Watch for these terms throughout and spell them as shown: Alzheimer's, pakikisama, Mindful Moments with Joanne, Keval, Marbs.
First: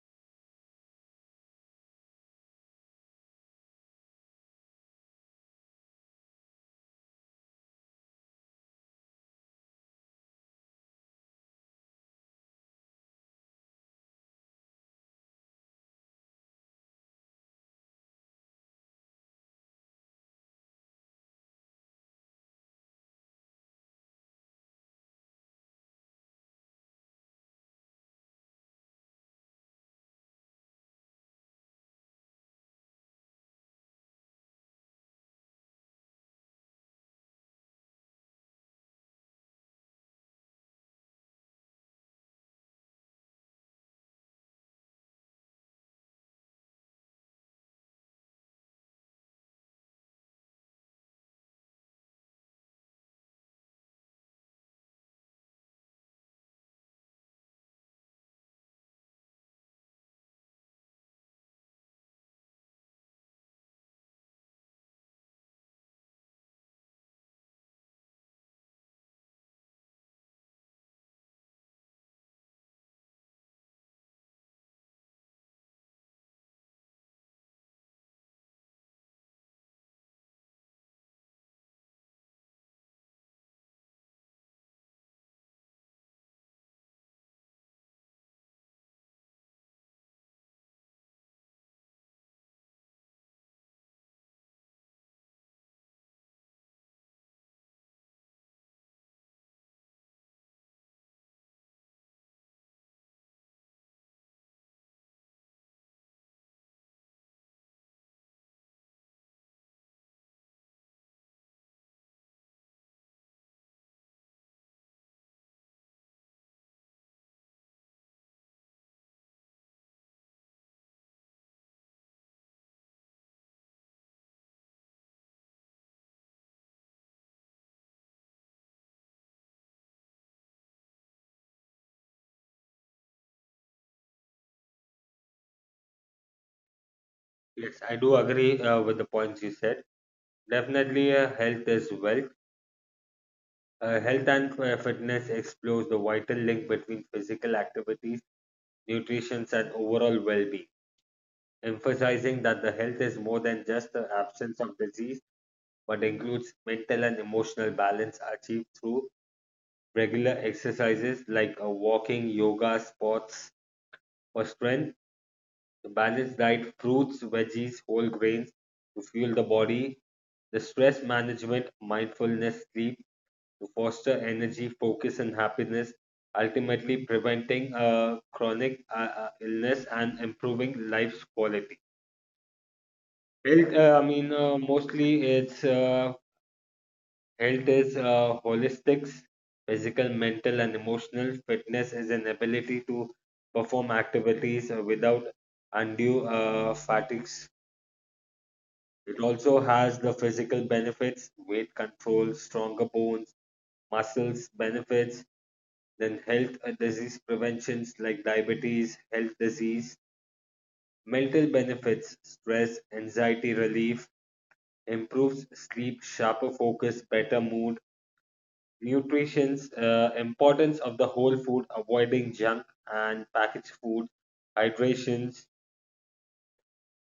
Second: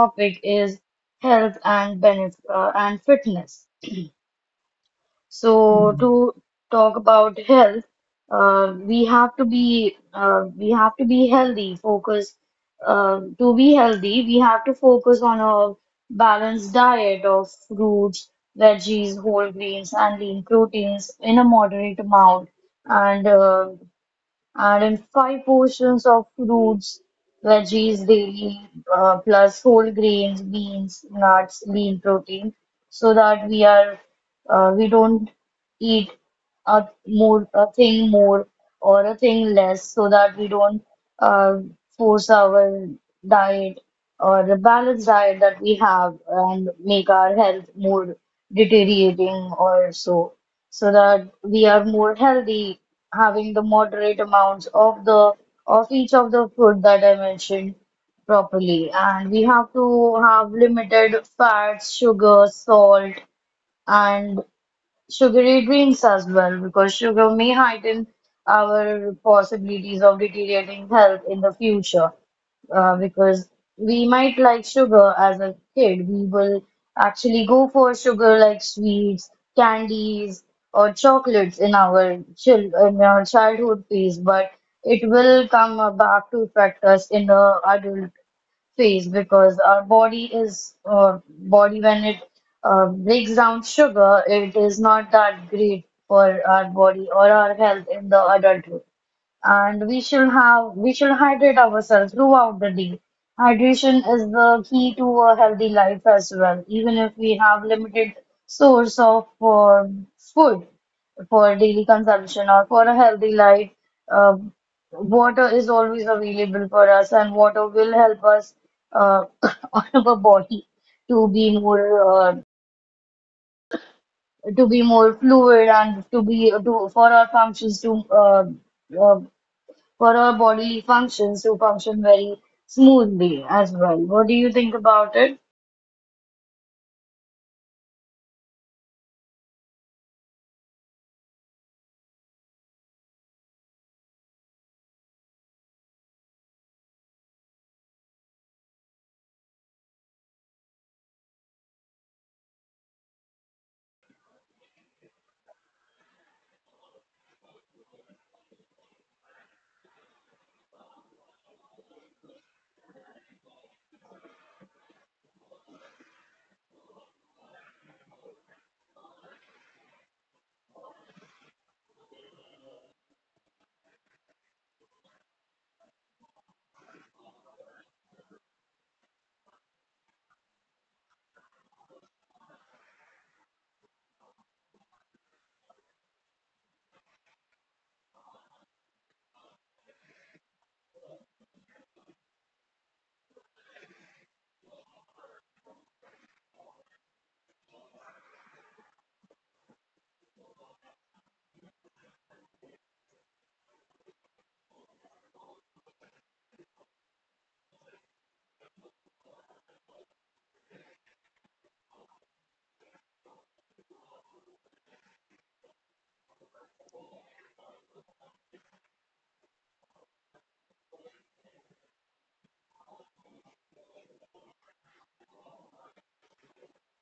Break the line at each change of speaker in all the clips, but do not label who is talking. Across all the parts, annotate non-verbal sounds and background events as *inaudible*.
topic is health and benef and fitness. So Mm. To talk about health, we have to be healthy. Focus To be healthy, we have to focus on a balanced diet of fruits, veggies, whole grains, and lean proteins in a moderate amount. And uh, and in five portions of fruits, veggies daily, plus whole grains, beans, nuts, lean protein, so that we don't eat a thing more or a thing less, so that we don't uh, force our diet or the balanced diet that we have and make our health more deteriorating, or so, so that we are more healthy, having the moderate amounts of the of each of the food that I mentioned properly. And we have to have limited fats, sugar, salt, and sugary drinks as well, because sugar may heighten our possibilities of deteriorating health in the future, because we might like sugar. As a kid we will actually go for sugar, like sweets, candies, or chocolates, in our childhood phase, but it will come back to affect us in the adult phase, because our body is body, when it breaks down sugar, it is not that great for our body or our health in the adulthood. And we should hydrate ourselves throughout the day. Hydration is the key to a healthy life as well. Even if we have limited source of food for daily consumption or for a healthy life, uh, water is always available for us, and water will help us uh, *coughs* on our body to be more fluid, and to be to uh, for our bodily functions to function very smoothly as well. What do you think about it?
Yes, I do agree with the points you said. Definitely, health is wealth. Health and fitness explores the vital link between physical activities, nutrition, and overall well being, emphasizing that the health is more than just the absence of disease, but includes mental and emotional balance achieved through regular exercises like walking, yoga, sports for strength. The balance diet fruits, veggies, whole grains to fuel the body, the stress management, mindfulness, sleep to foster energy, focus, and happiness, ultimately preventing chronic illness and improving life's quality. Health, I mean, mostly it's Health is holistic, physical, mental, and emotional. Fitness is an ability to perform activities without undue fatigue. It also has the physical benefits, weight control, stronger bones, muscles benefits, then health and disease preventions like diabetes, health disease, mental benefits, stress, anxiety relief, improves sleep, sharper focus, better mood, nutrition's importance of the whole food, avoiding junk and packaged food, hydrations.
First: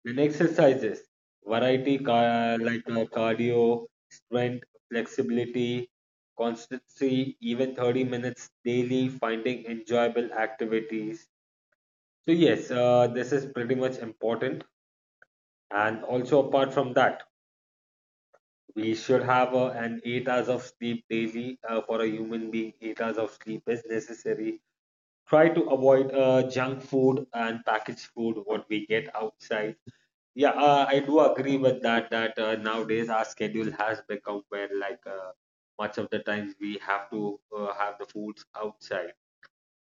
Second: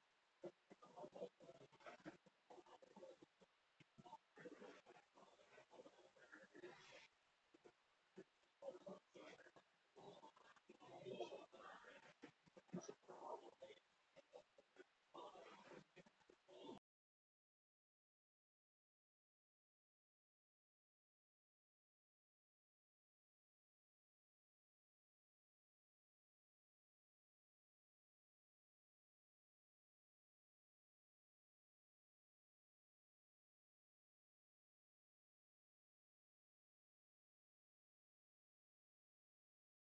Then exercises, like cardio, strength, flexibility, constancy, even 30 minutes daily, finding enjoyable activities. So yes, this is pretty much important. And also apart from that, we should have an 8 hours of sleep daily for a human being. 8 hours of sleep is necessary. Try to avoid junk food and packaged food, what we get outside. Yeah, I do agree with that. That nowadays our schedule has become where much of the times we have to have the foods outside.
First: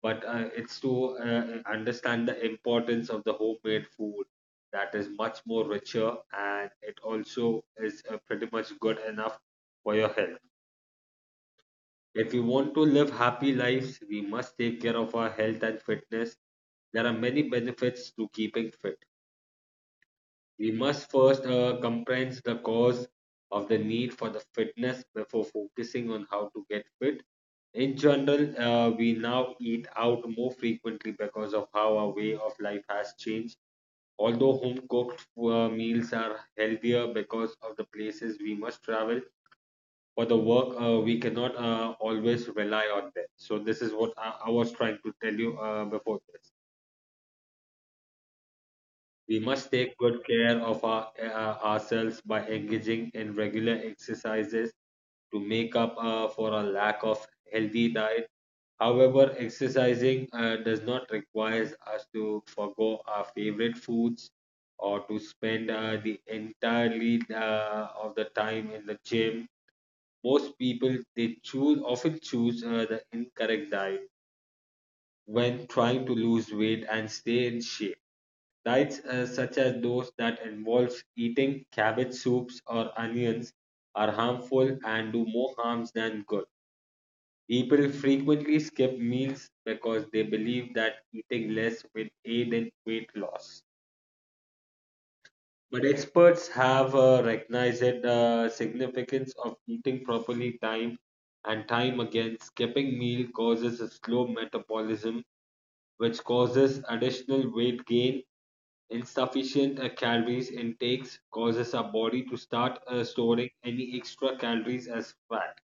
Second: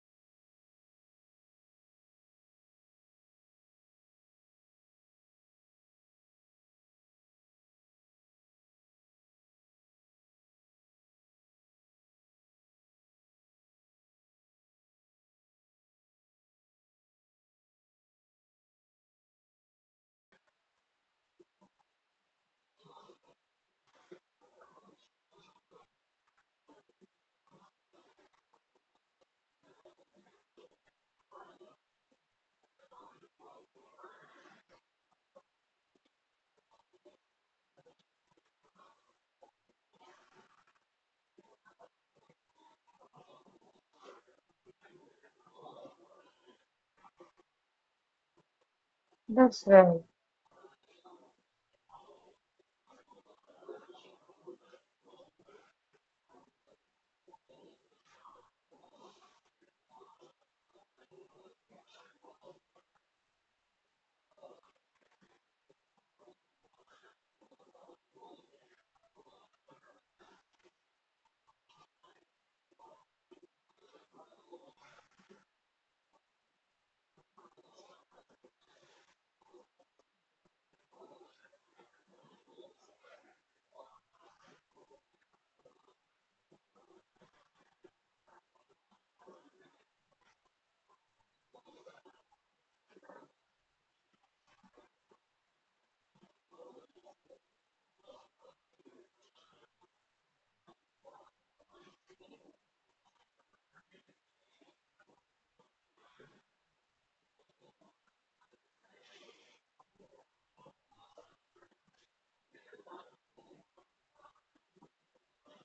But it's to understand the importance of the homemade food that is much more richer and it also is pretty much good enough for your health. If we want to live happy lives, we must take care of our health and fitness. There are many benefits to keeping fit. We must first comprehend the cause of the need for the fitness before focusing on how to get fit. In general, we now eat out more frequently because of how our way of life has changed. Although home cooked meals are healthier because of the places we must travel for the work, we cannot always rely on them. So, this is what I was trying to tell you before this. We
That's
must take
right.
good care of our, ourselves by engaging in regular exercises to make up for a lack of healthy diet. However, exercising does not require us to forgo our favorite foods or to spend the entirely of the time in the gym. Most people they choose often choose the incorrect diet when trying to lose weight and stay in shape. Diets such as those that involves eating cabbage soups or onions are harmful and do more harms than good. People frequently skip meals because they believe that eating less will aid in weight loss. But experts have recognized the significance of eating properly time and time again. Skipping meal causes a slow metabolism, which causes additional weight gain. Insufficient calories intakes causes our body to start storing any extra calories as fat.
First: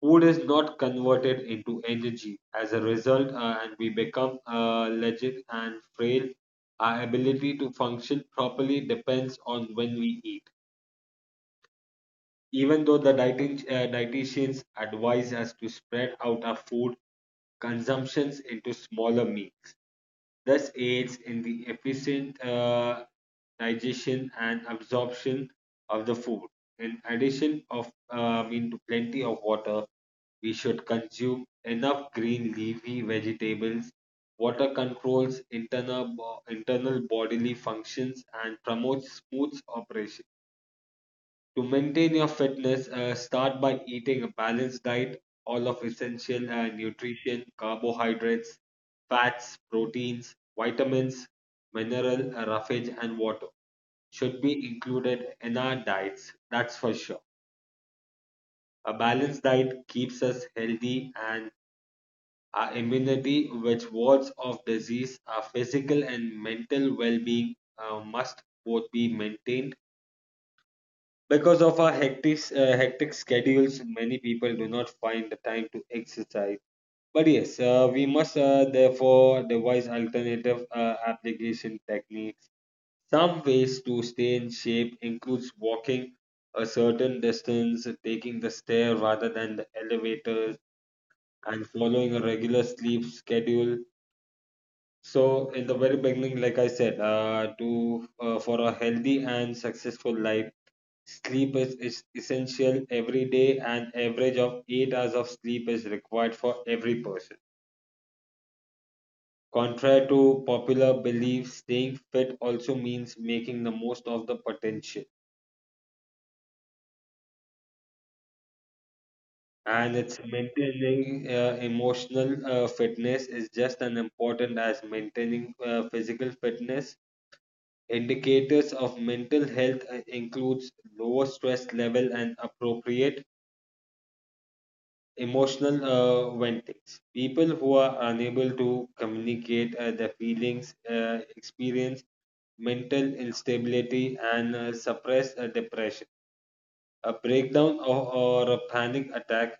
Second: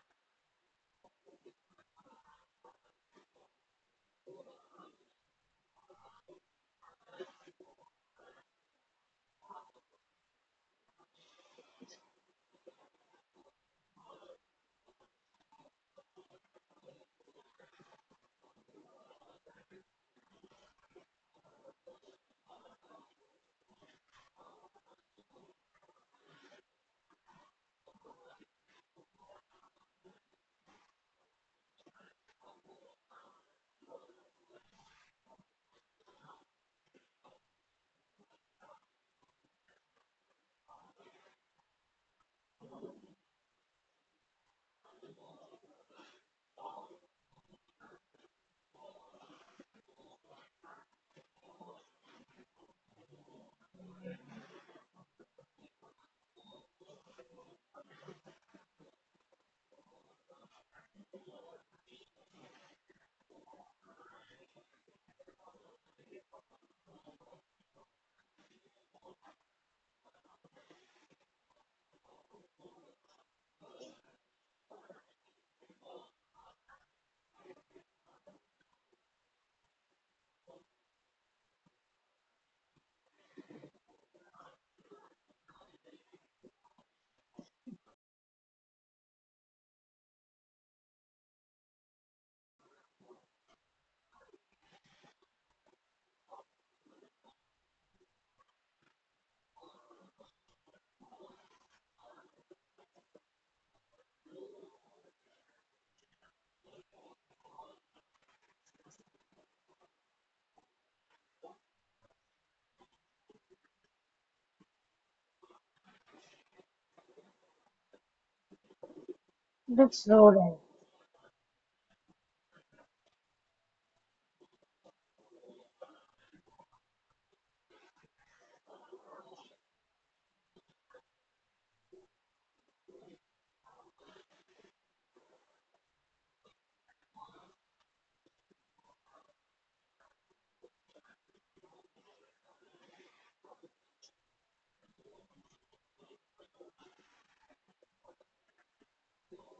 Food is not converted into energy. As a result, and we become legit and frail, our ability to function properly depends on when we eat. Even though the dietitians advise us to spread out our food consumptions into smaller meals. Thus aids in the efficient digestion and absorption of the food. In addition of mean to plenty of water, we should consume enough green leafy vegetables. Water controls internal bodily functions and promotes smooth operation. To maintain your fitness, start by eating a balanced diet, all of essential nutrition, carbohydrates, fats, proteins, vitamins, mineral, roughage, and water should be included in our diets. That's for sure. A balanced diet keeps us healthy and our immunity, which wards off disease, our physical and mental well being must both be maintained. Because of our hectic schedules, many people do not find the time to exercise. But yes, we must therefore devise alternative application techniques. Some ways to stay in shape includes walking a certain distance, taking the stair rather than the elevators, and following a regular sleep schedule. So, in the very beginning, like I said, to for a healthy and successful life. Sleep is essential every day. An average of 8 hours of sleep is required for every person. Contrary to popular belief, staying fit also means making the most of the potential. And
That's
it's
so right.
maintaining emotional fitness is just as important as maintaining physical fitness. Indicators of mental health includes lower stress level and appropriate emotional ventings. People who are unable to communicate their feelings experience mental instability and suppress depression. A breakdown or a panic attack,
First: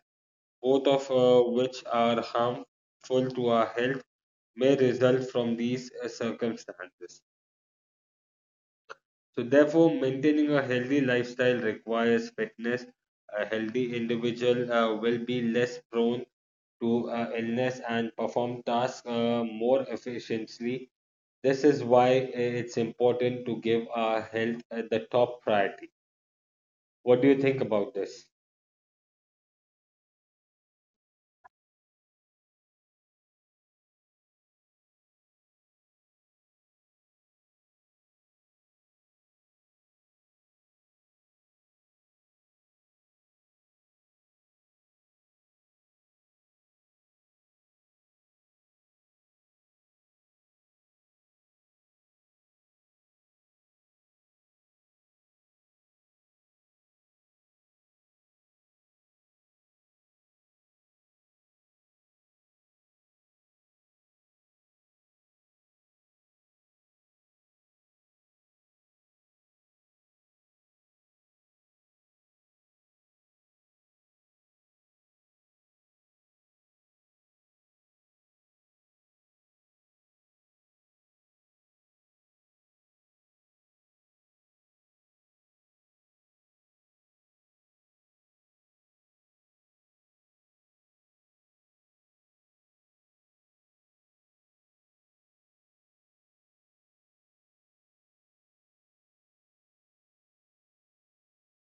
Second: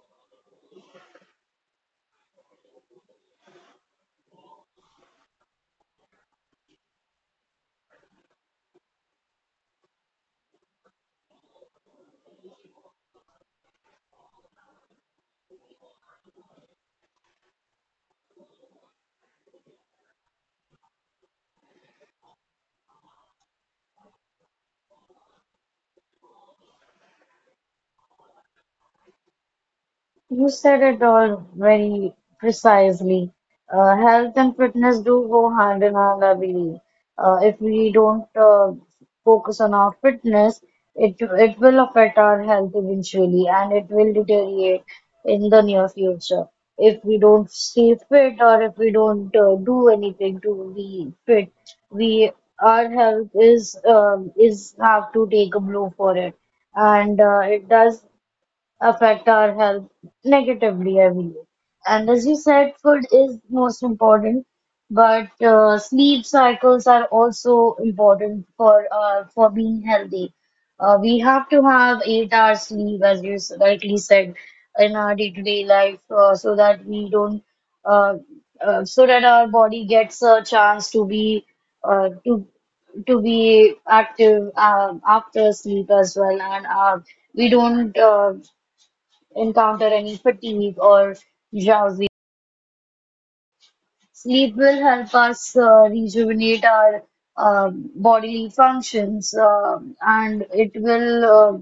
both of which are harmful to our health, may result from these circumstances. So, therefore, maintaining a healthy lifestyle requires fitness. A healthy individual will be less prone to illness and perform tasks more efficiently. This is why it's important to give our health the top priority. What do you think about this?
You said it all very precisely. Health and fitness do go hand in hand, I believe. If we don't focus on our fitness, it will affect our health eventually, and it will deteriorate in the near future. If we don't stay fit, or if we don't do anything to be fit, we, our health is have to take a blow for it, and it does affect our health negatively, I believe. And as you said, food is most important, but sleep cycles are also important for being healthy. We have to have 8 hours sleep, as you rightly said, in our day-to-day life, so that we don't, uh, so that our body gets a chance to be uh, to to be active after sleep as well, and we don't. Encounter any fatigue or drowsy. Sleep will help us rejuvenate our bodily functions and it will uh,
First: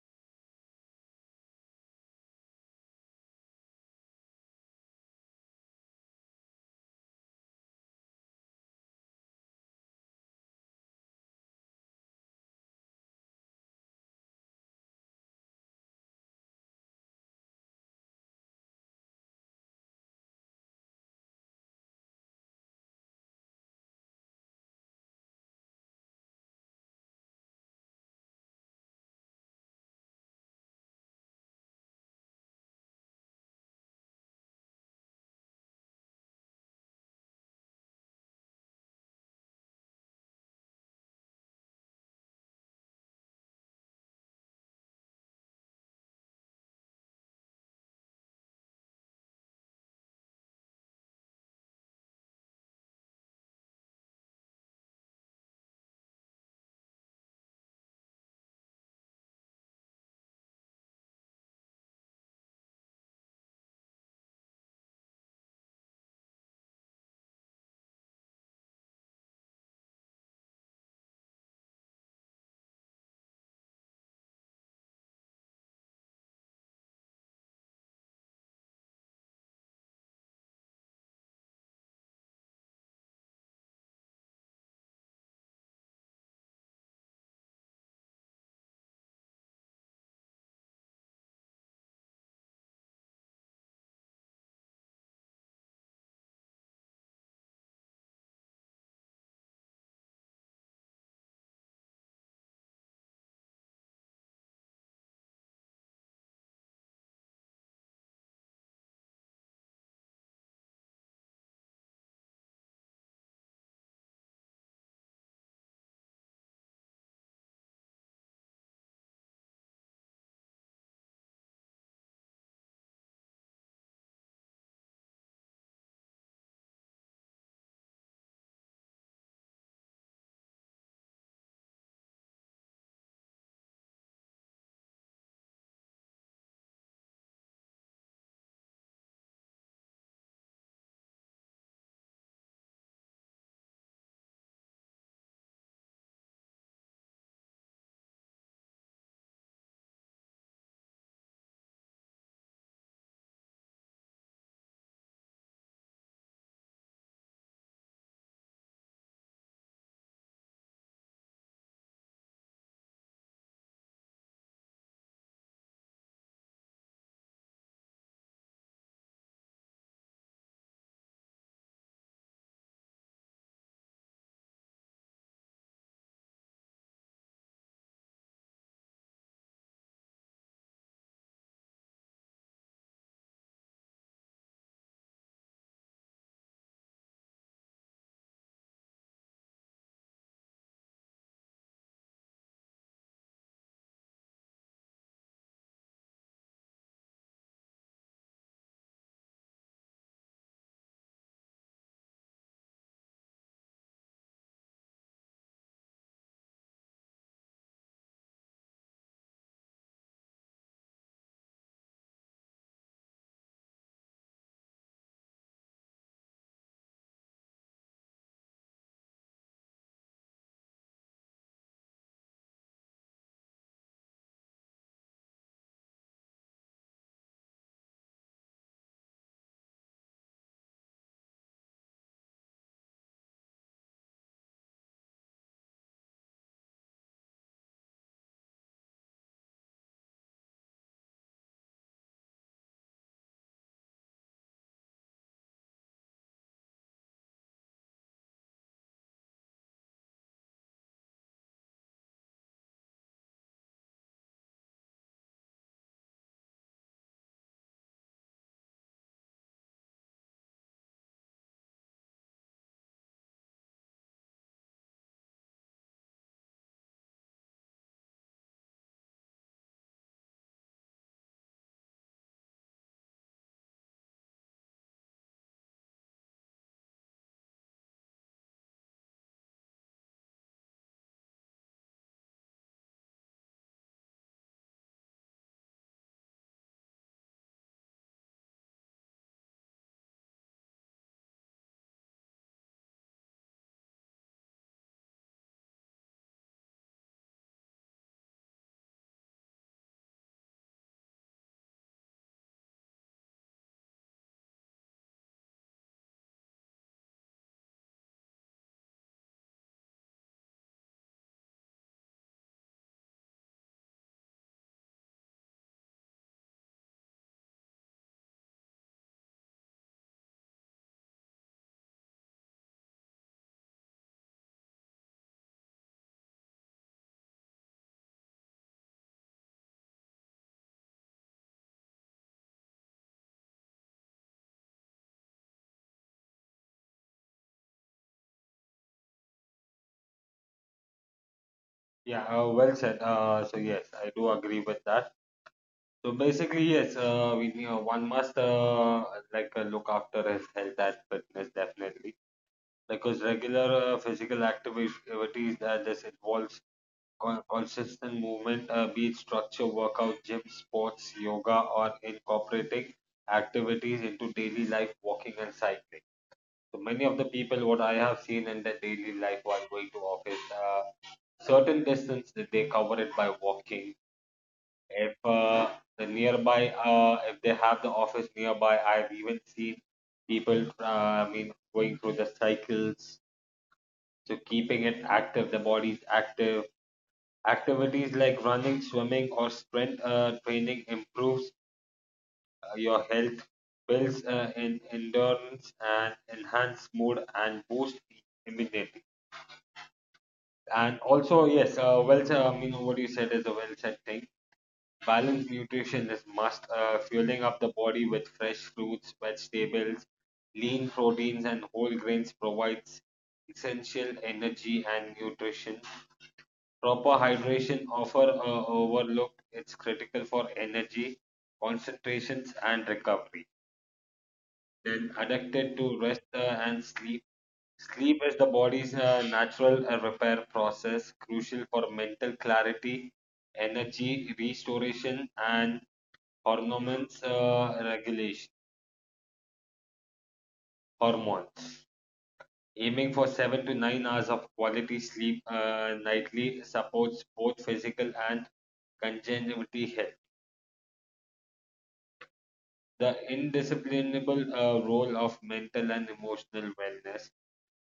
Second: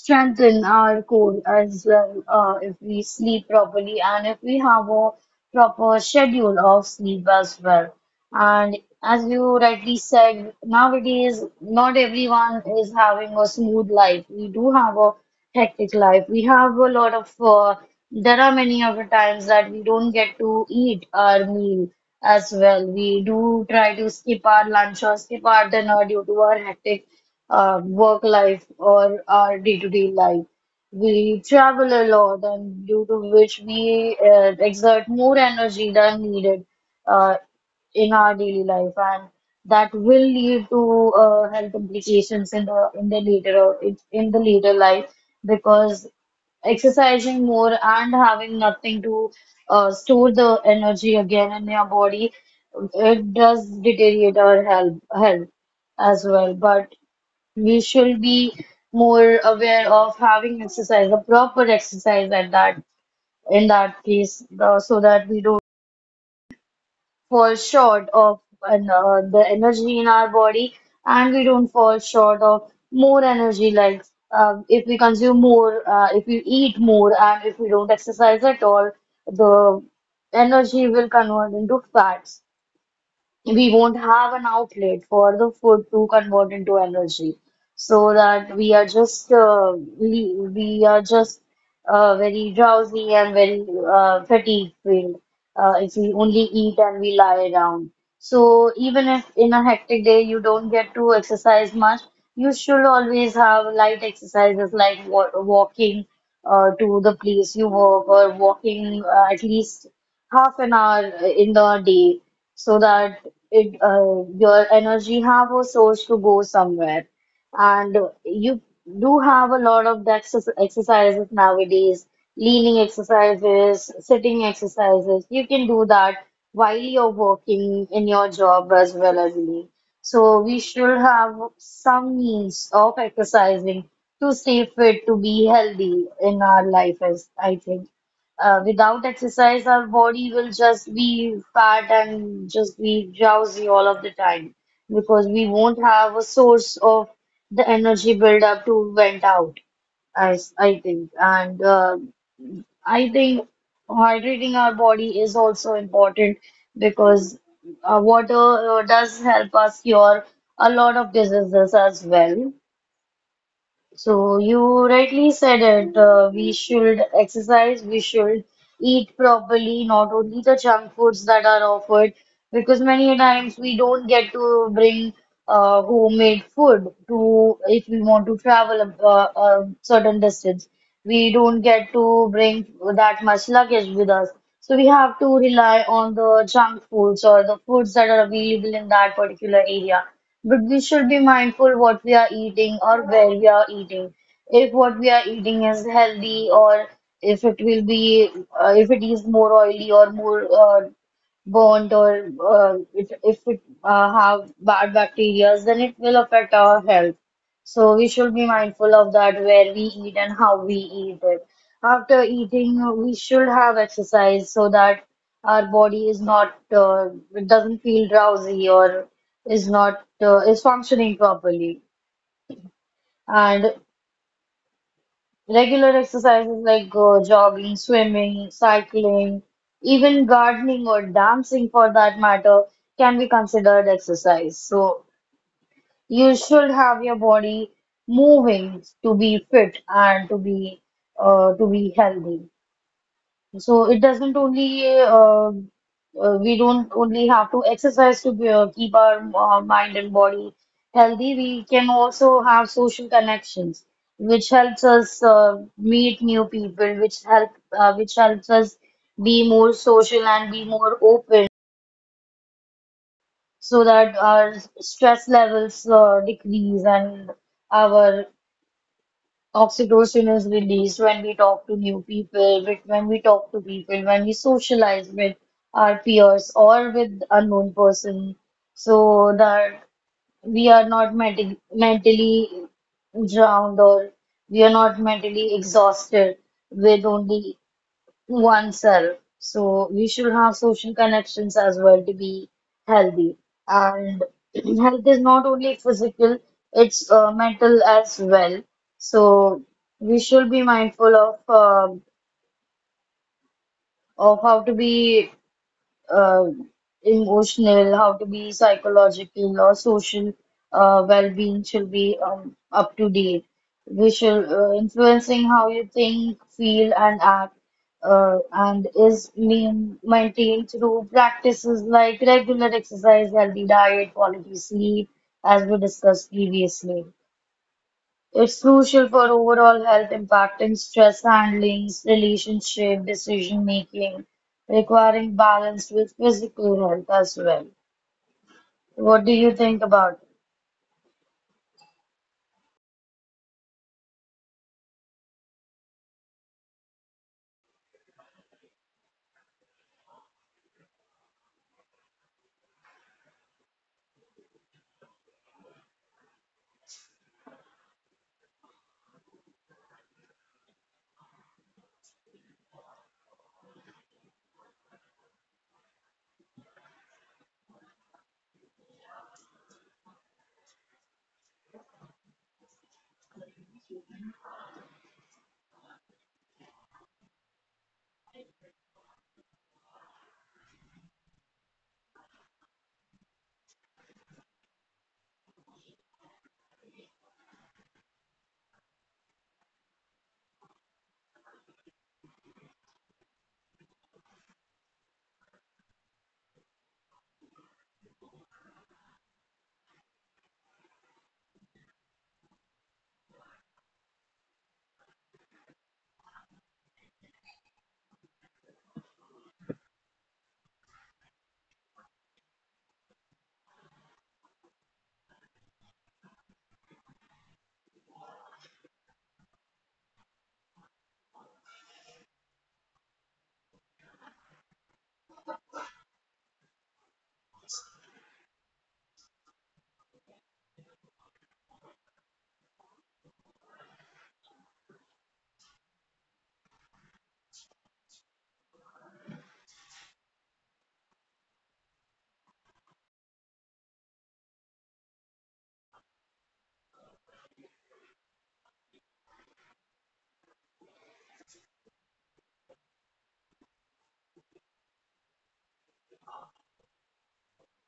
strengthen our core as well, if we sleep properly and if we have a proper schedule of sleep as well. And as you rightly said, nowadays not everyone is having a smooth life. We do have a hectic life. We have there are many of the times that we don't get to eat our meal as well. We do try to skip our lunch or skip our dinner due to our hectic work life or our day-to-day life. We travel a lot, and due to which we exert more energy than needed uh, in our daily life, and that will lead to health implications in the later life, because exercising more and having nothing to store the energy again in your body, it does deteriorate our health as well. But we should be more aware of having exercise, a proper exercise at that, in that case, so that we don't fall short of an, the energy in our body, and we don't fall short of more energy. Like, if we consume more, if we eat more, and if we don't exercise at all, the energy will convert into fats. We won't have an outlet for the food to convert into energy, so that we are just we are just very drowsy and very fatigue filled, if we only eat and we lie down. So even if in a hectic day you don't get to exercise much, you should always have light exercises like wa walking to the place you work, or walking at least half an hour in the day, so that it your energy have a source to go somewhere. And you do have a lot of exercises nowadays, leaning exercises, sitting exercises. You can do that while you're working in your job as well as leave. So we should have some means of exercising, to stay fit, to be healthy in our life, as I think. Uh, without exercise, our body will just be fat and just be drowsy all of the time, because we won't have a source of the energy build up to vent out, as I think. And I think hydrating our body is also important, because water does help us cure a lot of diseases as well. So you rightly said it. We should exercise, we should eat properly, not only the junk foods that are offered, because many a times we don't get to bring homemade food to if we want to travel a certain distance. We don't get to bring that much luggage with us. So we have to rely on the junk foods or the foods that are available in that particular area. But we should be mindful what we are eating or where we are eating. If what we are eating is healthy, or if it will be, if it is more oily or more burnt, or if it have bad bacteria, then it will affect our health. So we should be mindful of that, where we eat and how we eat it. After eating, we should have exercise so that our body is not, it doesn't feel drowsy, or is not is functioning properly. And regular exercises like jogging, swimming, cycling, even gardening or dancing for that matter, can be considered exercise. So you should have your body moving to be fit and to be healthy. So it doesn't only we don't only have to exercise to keep our mind and body healthy. We can also have social connections, which helps us meet new people, which help which helps us be more social and be more open, so that our stress levels decrease, and our Oxytocin is released when we talk to new people, with when we talk to people, when we socialize with our peers or with unknown person, so that we are not mentally drowned, or we are not mentally exhausted with only oneself. So we should have social connections as well to be healthy. And *clears throat* health is not only physical, it's mental as well. So we should be mindful of how to be uh, emotional, how to be psychological or social, well-being should be up to date. We should influencing how you think, feel, and act, maintained through practices like regular exercise, healthy diet, quality sleep, as we discussed previously. It's crucial for overall health, impacting stress handling, relationship, decision making, requiring balance with physical health as well. What do you think about it?
Yeah, well said. So yes, I do agree with that. So basically, yes, we one must look after his health and fitness definitely. Because regular physical activities that this involves consistent movement, be it structure, workout, gym, sports, yoga, or incorporating activities into daily life, walking and cycling. So many of the people, what I have seen in their daily life while going to office, certain distance that they cover it by walking. If the nearby, if they have the office nearby, I've even seen people, going through the cycles, so keeping it active, the body's active. Activities like running, swimming, or strength training improves your health, builds in endurance, and enhance mood and boost immunity. And also, yes, well said. I mean, what you said is a well said thing. Balanced nutrition is must. Fueling up the body with fresh fruits, vegetables, lean proteins, and whole grains provides essential energy and nutrition. Proper hydration often overlooked. It's critical for energy, concentrations, and recovery. Then adapted to rest and sleep. Sleep is the body's natural repair process, crucial for mental clarity, energy restoration, and hormones regulation. Hormones. Aiming for 7 to 9 hours of quality sleep nightly supports both physical and congenity health. The indisciplinable role of mental and emotional wellness.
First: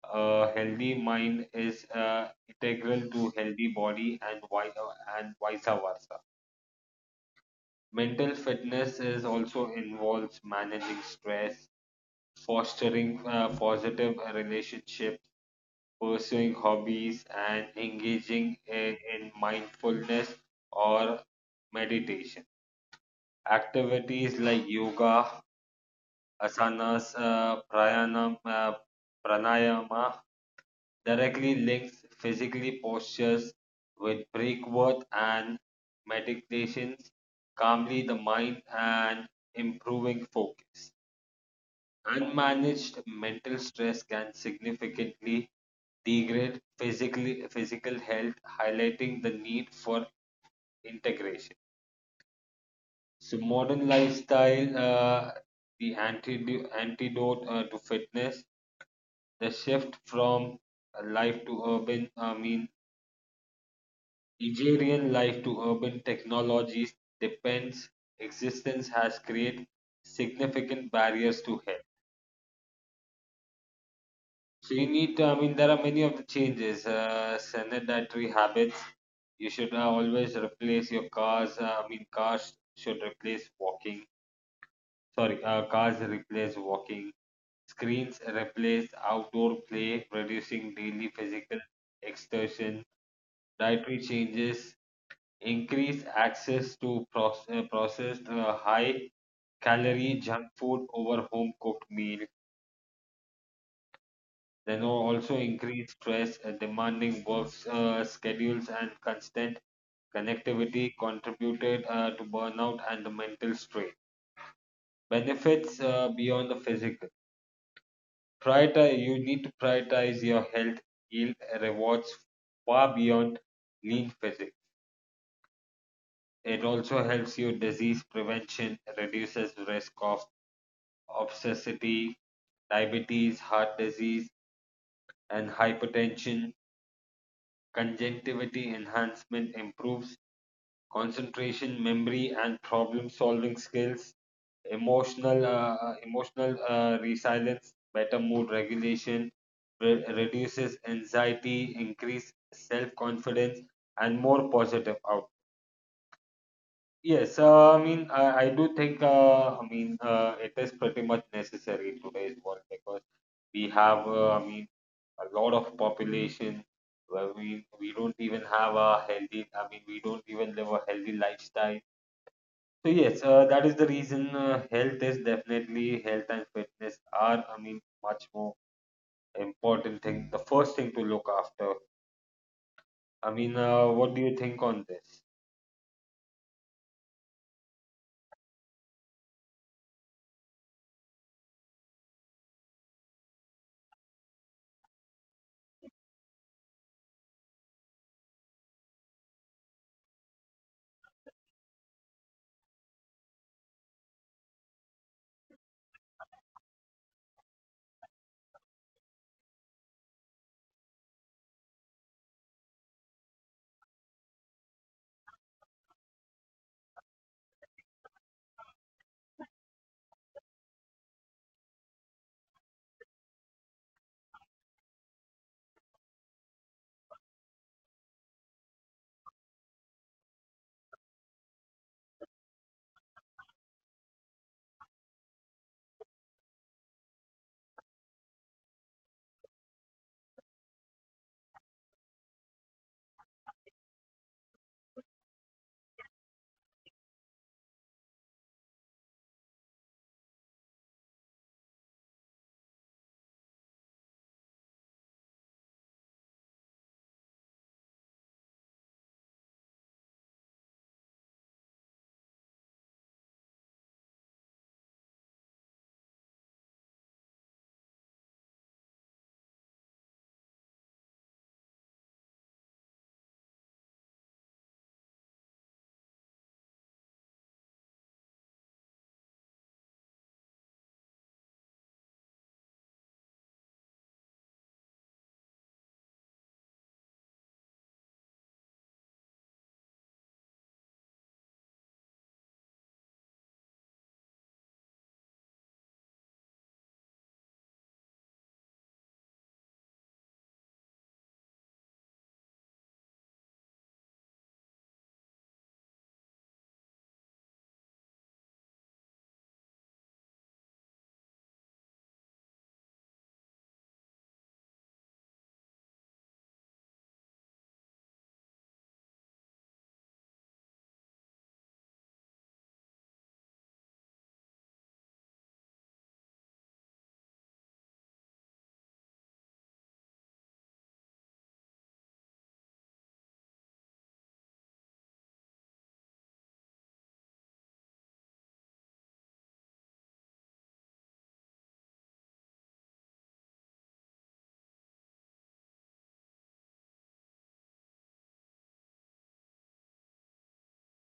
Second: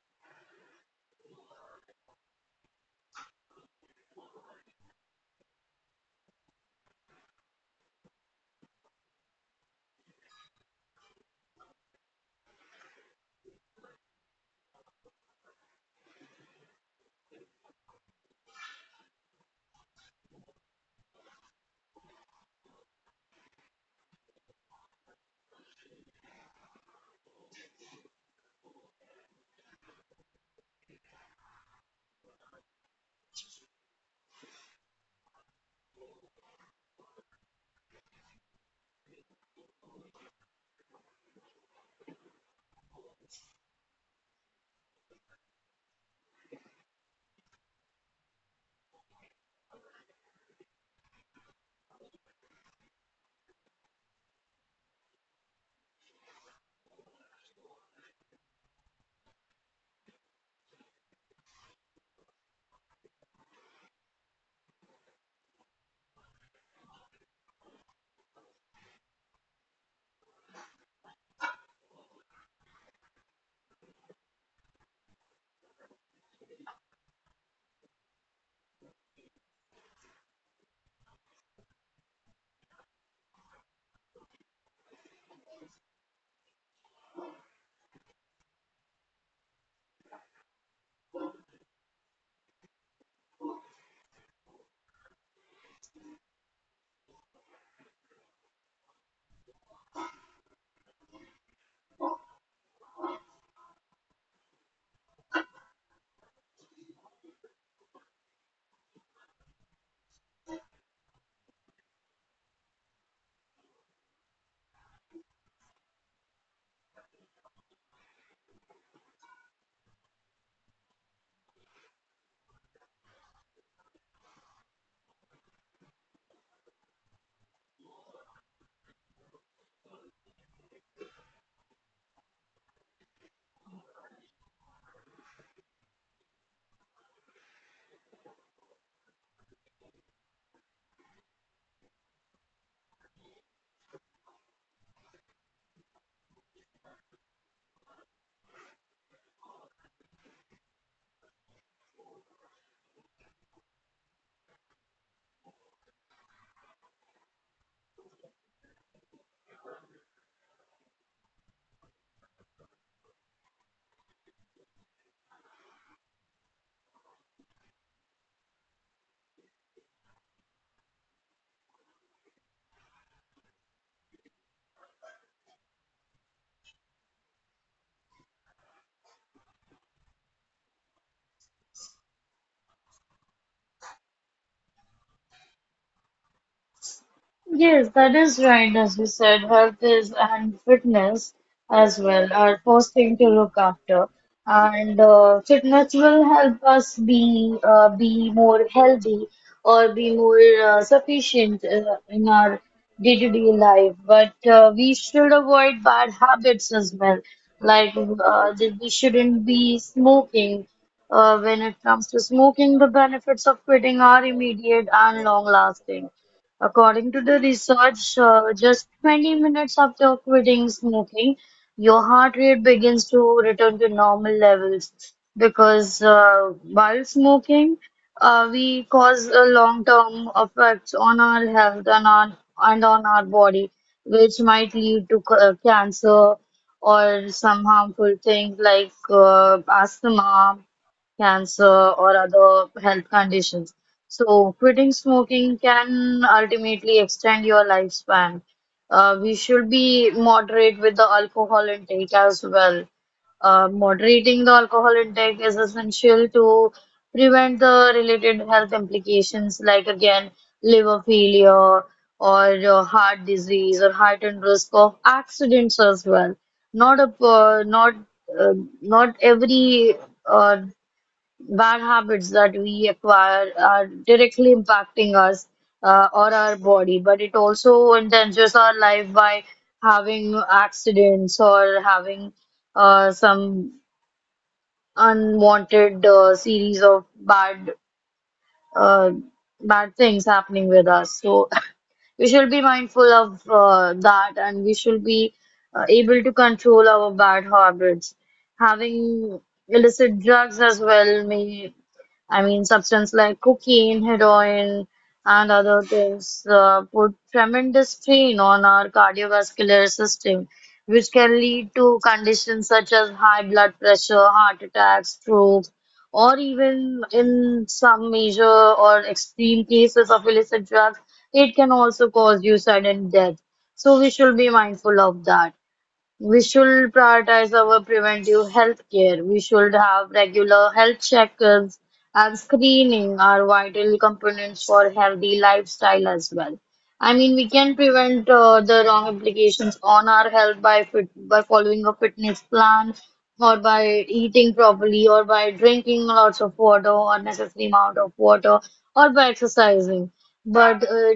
A healthy mind is integral to healthy body and and vice versa. Mental fitness is also involves managing stress, fostering positive relationships, pursuing hobbies, and engaging in mindfulness or meditation. Activities like yoga, asanas, pranayama directly links physically postures with breath work and meditations, calmly the mind and improving focus. Unmanaged mental stress can significantly physical health, highlighting the need for integration. So modern lifestyle, antidote to fitness. The shift from life to urban, I mean, agrarian life to urban technologies depends existence has created significant barriers to health. So you need to, I mean, there are many of the changes, sanitary habits. You should always replace your cars. I mean, cars should replace walking. Sorry, cars replace walking. Screens replace outdoor play, reducing daily physical exertion. Dietary changes, increased access to processed high calorie junk food over home cooked meal, then also increased stress, demanding work schedules, and constant connectivity contributed to burnout and the mental strain. Benefits beyond the physical. Prioritize, you need to prioritize your health, yield rewards far beyond lean physique. It also helps you disease prevention, reduces risk of obesity, diabetes, heart disease, and hypertension. Conjunctivity enhancement improves concentration, memory, and problem-solving skills. Emotional resilience, better mood regulation, reduces anxiety, increase self-confidence, and more positive outcomes. Yes, I do think, it is pretty much necessary in today's world because we have, a lot of population where we don't even have a healthy, we don't even live a healthy lifestyle. So, yes, that is the reason health is definitely, health and fitness are, much more important thing, the first thing to look after. What do you think on this?
Yes, that is right. As you said, health is and fitness as well are first thing to look after. And fitness will help us be more healthy, or be more sufficient in our day-to-day life. But we should avoid bad habits as well. Like that we shouldn't be smoking. When it comes to smoking, the benefits of quitting are immediate and long-lasting. According to the research, just 20 minutes after quitting smoking, your heart rate begins to return to normal levels, because while smoking, we cause a long-term effects on our health, and on our body, which might lead to cancer, or some harmful things like asthma, cancer, or other health conditions. So, quitting smoking can ultimately extend your lifespan. We should be moderate with the alcohol intake as well. Moderating the alcohol intake is essential to prevent the related health implications, like again, liver failure, or heart disease, or heightened risk of accidents as well. Not a not uh, not every uh, bad habits that we acquire are directly impacting us or our body, but it also endangers our life by having accidents or having some unwanted series of bad uh, bad things happening with us. So we should be mindful of that, and we should be able to control our bad habits. Having illicit drugs as well may I mean, substances like cocaine, heroin, and other things put tremendous strain on our cardiovascular system, which can lead to conditions such as high blood pressure, heart attacks, stroke, or even in some major or extreme cases of illicit drugs, it can also cause you sudden death. So we should be mindful of that. We should prioritize our preventive health care. We should have regular health checkups and screening are vital components for healthy lifestyle as well. I mean, we can prevent the wrong implications on our health by fit by following a fitness plan or by eating properly or by drinking lots of water or necessary amount of water or by exercising. But uh,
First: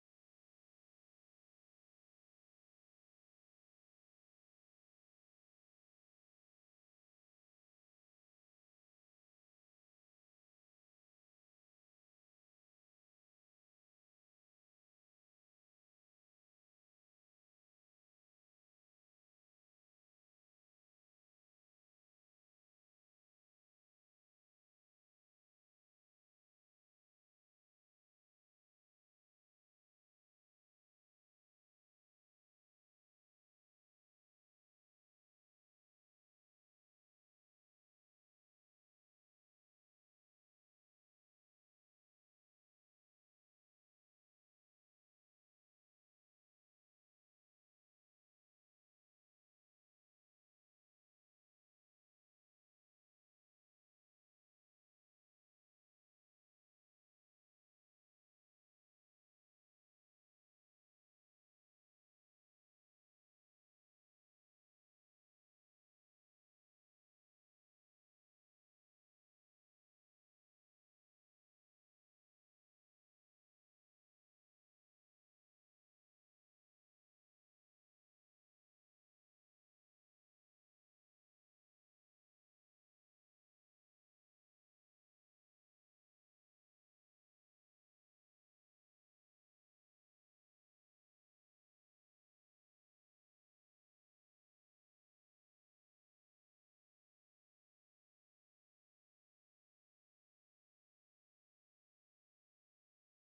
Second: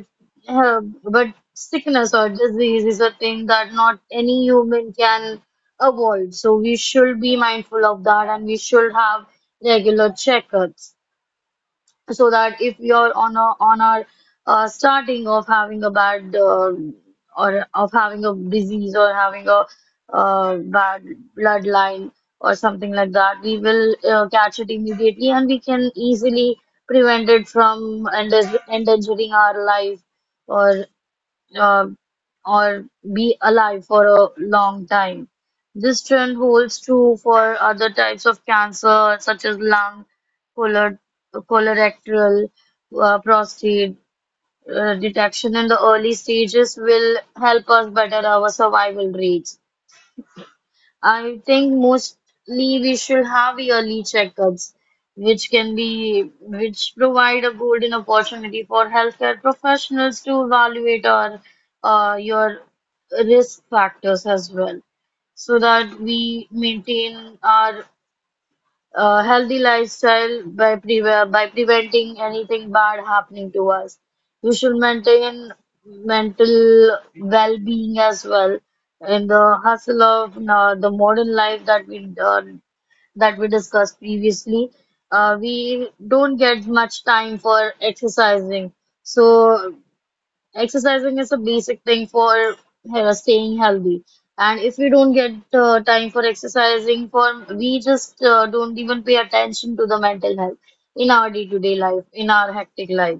but sickness or disease is a thing that not any human can avoid. So we should be mindful of that and we should have regular checkups so that if you're on our starting of having a bad or of having a disease or having a bad bloodline or something like that, we will catch it immediately and we can easily prevent it from endangering our life or um, or be alive for a long time. This trend holds true for other types of cancer, such as lung, color, colorectal, prostate. Detection in the early stages will help us better our survival rates. I think mostly we should have yearly checkups, which can be which provide a golden opportunity for healthcare professionals to evaluate our your risk factors as well, so that we maintain our a healthy lifestyle by preventing anything bad happening to us. We should maintain mental well-being as well in the hustle of the modern life that we discussed previously. We don't get much time for exercising, so exercising is a basic thing for staying healthy. And if we don't get time for exercising, for we just don't even pay attention to the mental health in our day-to-day life, in our hectic life.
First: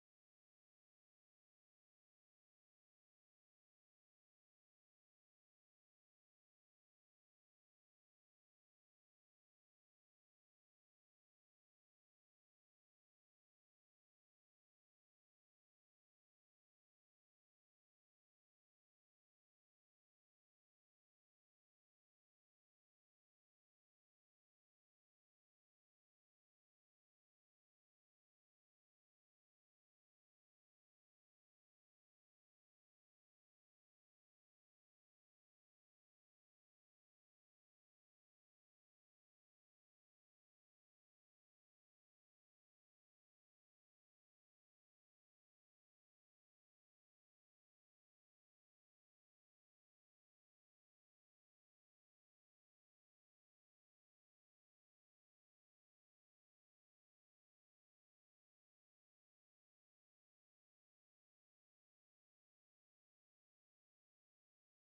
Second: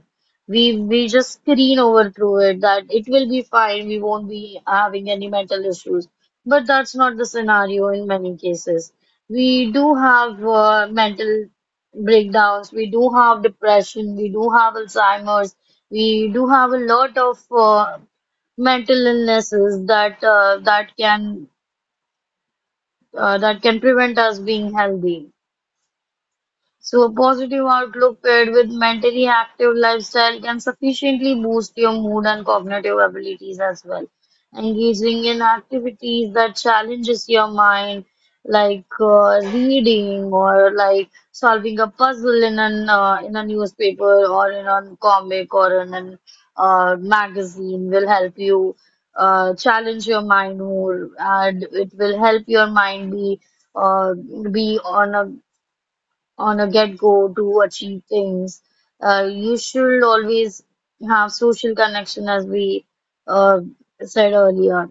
We just screen over through it that it will be fine. We won't be having any mental issues. But that's not the scenario in many cases. We do have mental breakdowns. We do have depression. We do have Alzheimer's. We do have a lot of mental illnesses that can prevent us being healthy. So a positive outlook paired with mentally active lifestyle can sufficiently boost your mood and cognitive abilities as well. Engaging in activities that challenges your mind, like reading or like solving a puzzle in an in a newspaper or in a comic or in an magazine, will help you challenge your mind more, and it will help your mind uh, be on a get-go to achieve things. You should always have social connection, as we uh, said earlier.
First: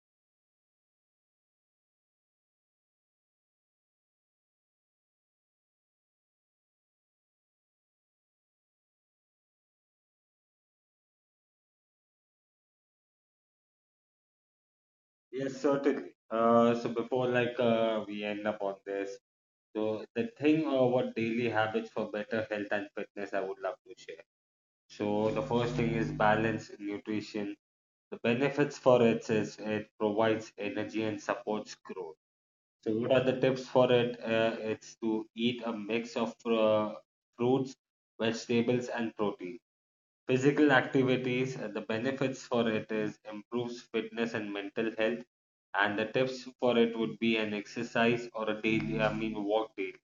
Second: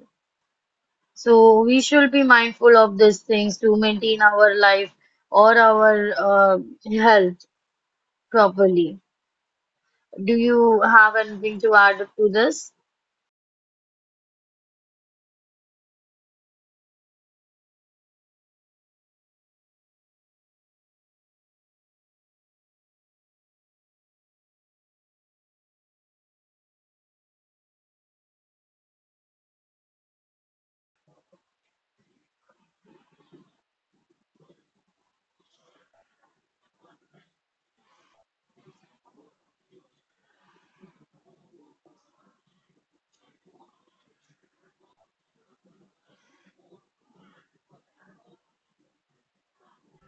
So we should be mindful of these things to maintain our life or our health properly. Do you have anything to add to this?
Yes, certainly. So before we end up on this, so the thing or what daily habits for better health and fitness I would love to share. So the first thing is balanced nutrition. The benefits for it is it provides energy and supports growth. So what are the tips for it? It's to eat a mix of fruits, vegetables, and protein. Physical activities. The benefits for it is improves fitness and mental health. And the tips for it would be an exercise or a daily, walk daily.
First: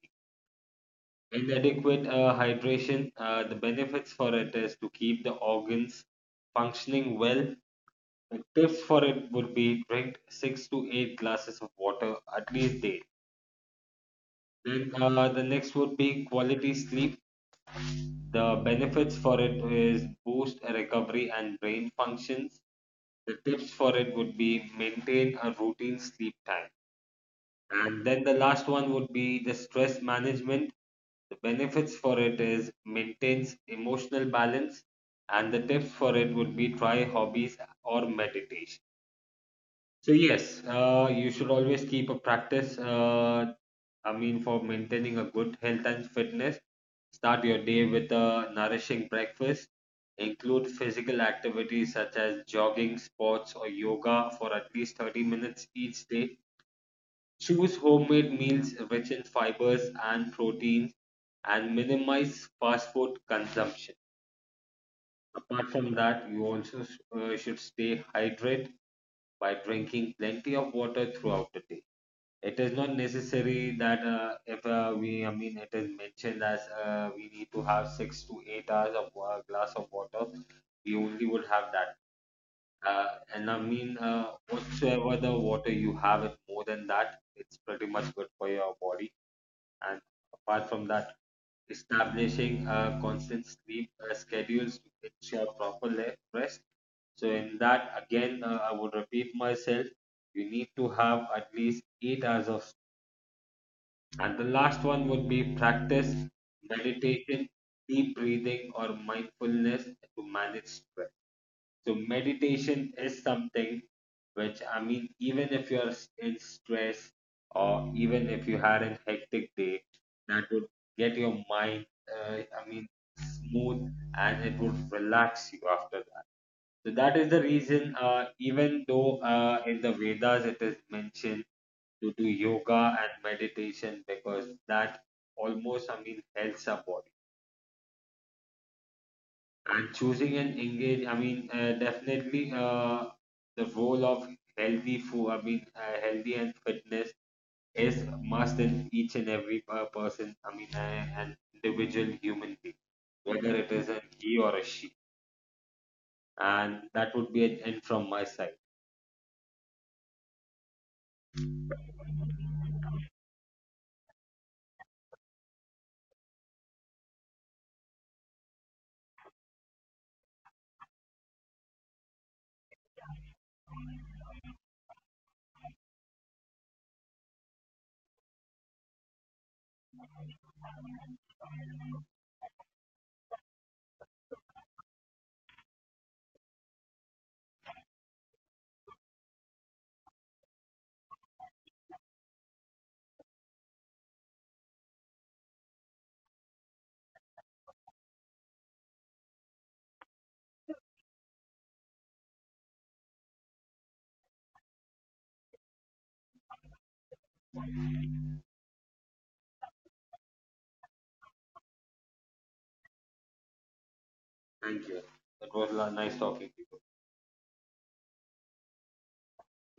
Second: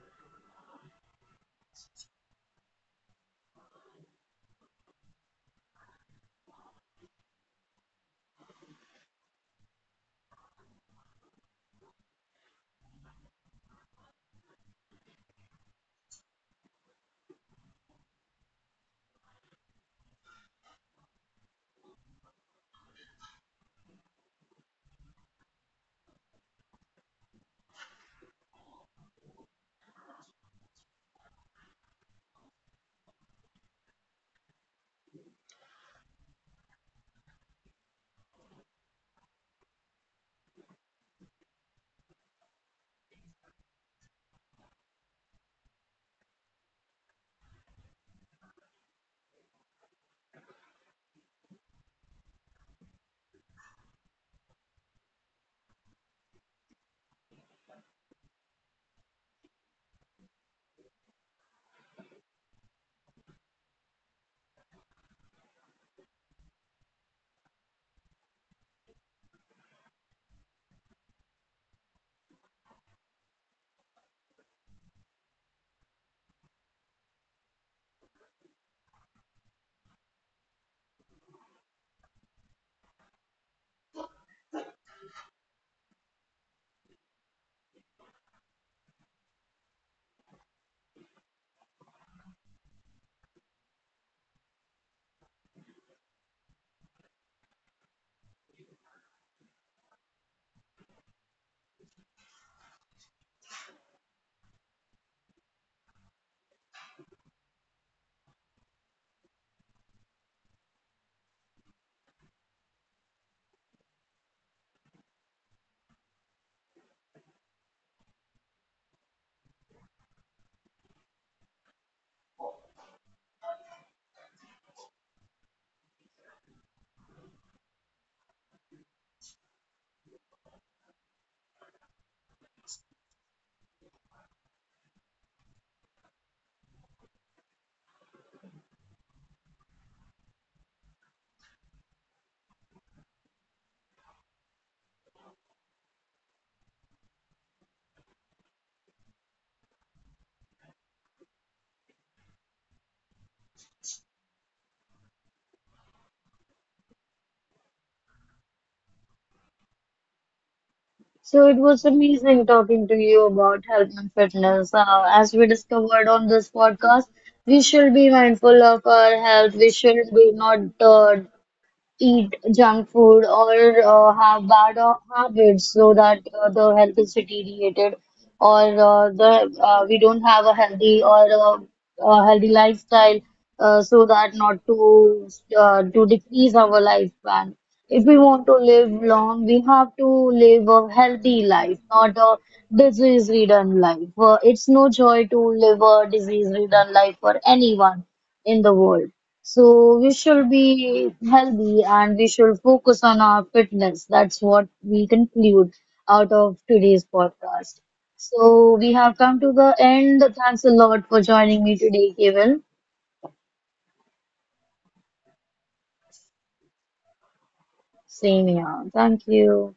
Inadequate hydration, the benefits for it is to keep the organs functioning well. The tips for it would be drink 6 to 8 glasses of water at least daily. Then the next would be quality sleep. The benefits for it is boost recovery and brain functions. The tips for it would be maintain a routine sleep time. And then the last one would be the stress management. The benefits for it is maintains emotional balance, and the tips for it would be try hobbies or meditation. So yes, you should always keep a practice. For maintaining a good health and fitness, start your day with a nourishing breakfast. Include physical activities such as jogging, sports, or yoga for at least 30 minutes each day. Choose homemade meals rich in fibers and proteins and minimize fast food consumption. Apart from that, you also should stay hydrated by drinking plenty of water throughout the day. It is not necessary that if we, I mean, it is mentioned as we need to have 6 to 8 hours of a glass of water. We only would have that. Uh, Whatsoever the water you have, it more than that, it's pretty much good for your body. And apart from that, establishing a constant sleep schedules to ensure rest. So in that, again, I would repeat myself, you need to have at least 8 hours of sleep. And the last one would be practice meditation, deep breathing, or mindfulness to manage stress. So meditation is something which, even if you're in stress or even if you had a hectic day, that would get your mind, uh, I mean, smooth and it would relax you after that. So that is the reason, even though in the Vedas it is mentioned to do yoga and meditation because that almost, helps our body. And choosing an engage, definitely the role of healthy food, healthy and fitness is must in each and every person, an individual human being, whether it is a he or a she. And that would be it, and from my side.
So it was amazing talking to you about health and fitness. As we discovered on this podcast, we should be mindful of our health. We should be not eat junk food or have bad habits so that the health is deteriorated or the we don't have a healthy lifestyle so that not to to decrease our lifespan. If we want to live long, we have to live a healthy life, not a disease-ridden life. It's no joy to live a disease-ridden life for anyone in the world. So we should be healthy and we should focus on our fitness. That's what we conclude out of today's podcast. So we have come to the end. Thanks a lot for joining me today, Kevin.
Thank you. It was nice talking to you.
Same here. Thank you.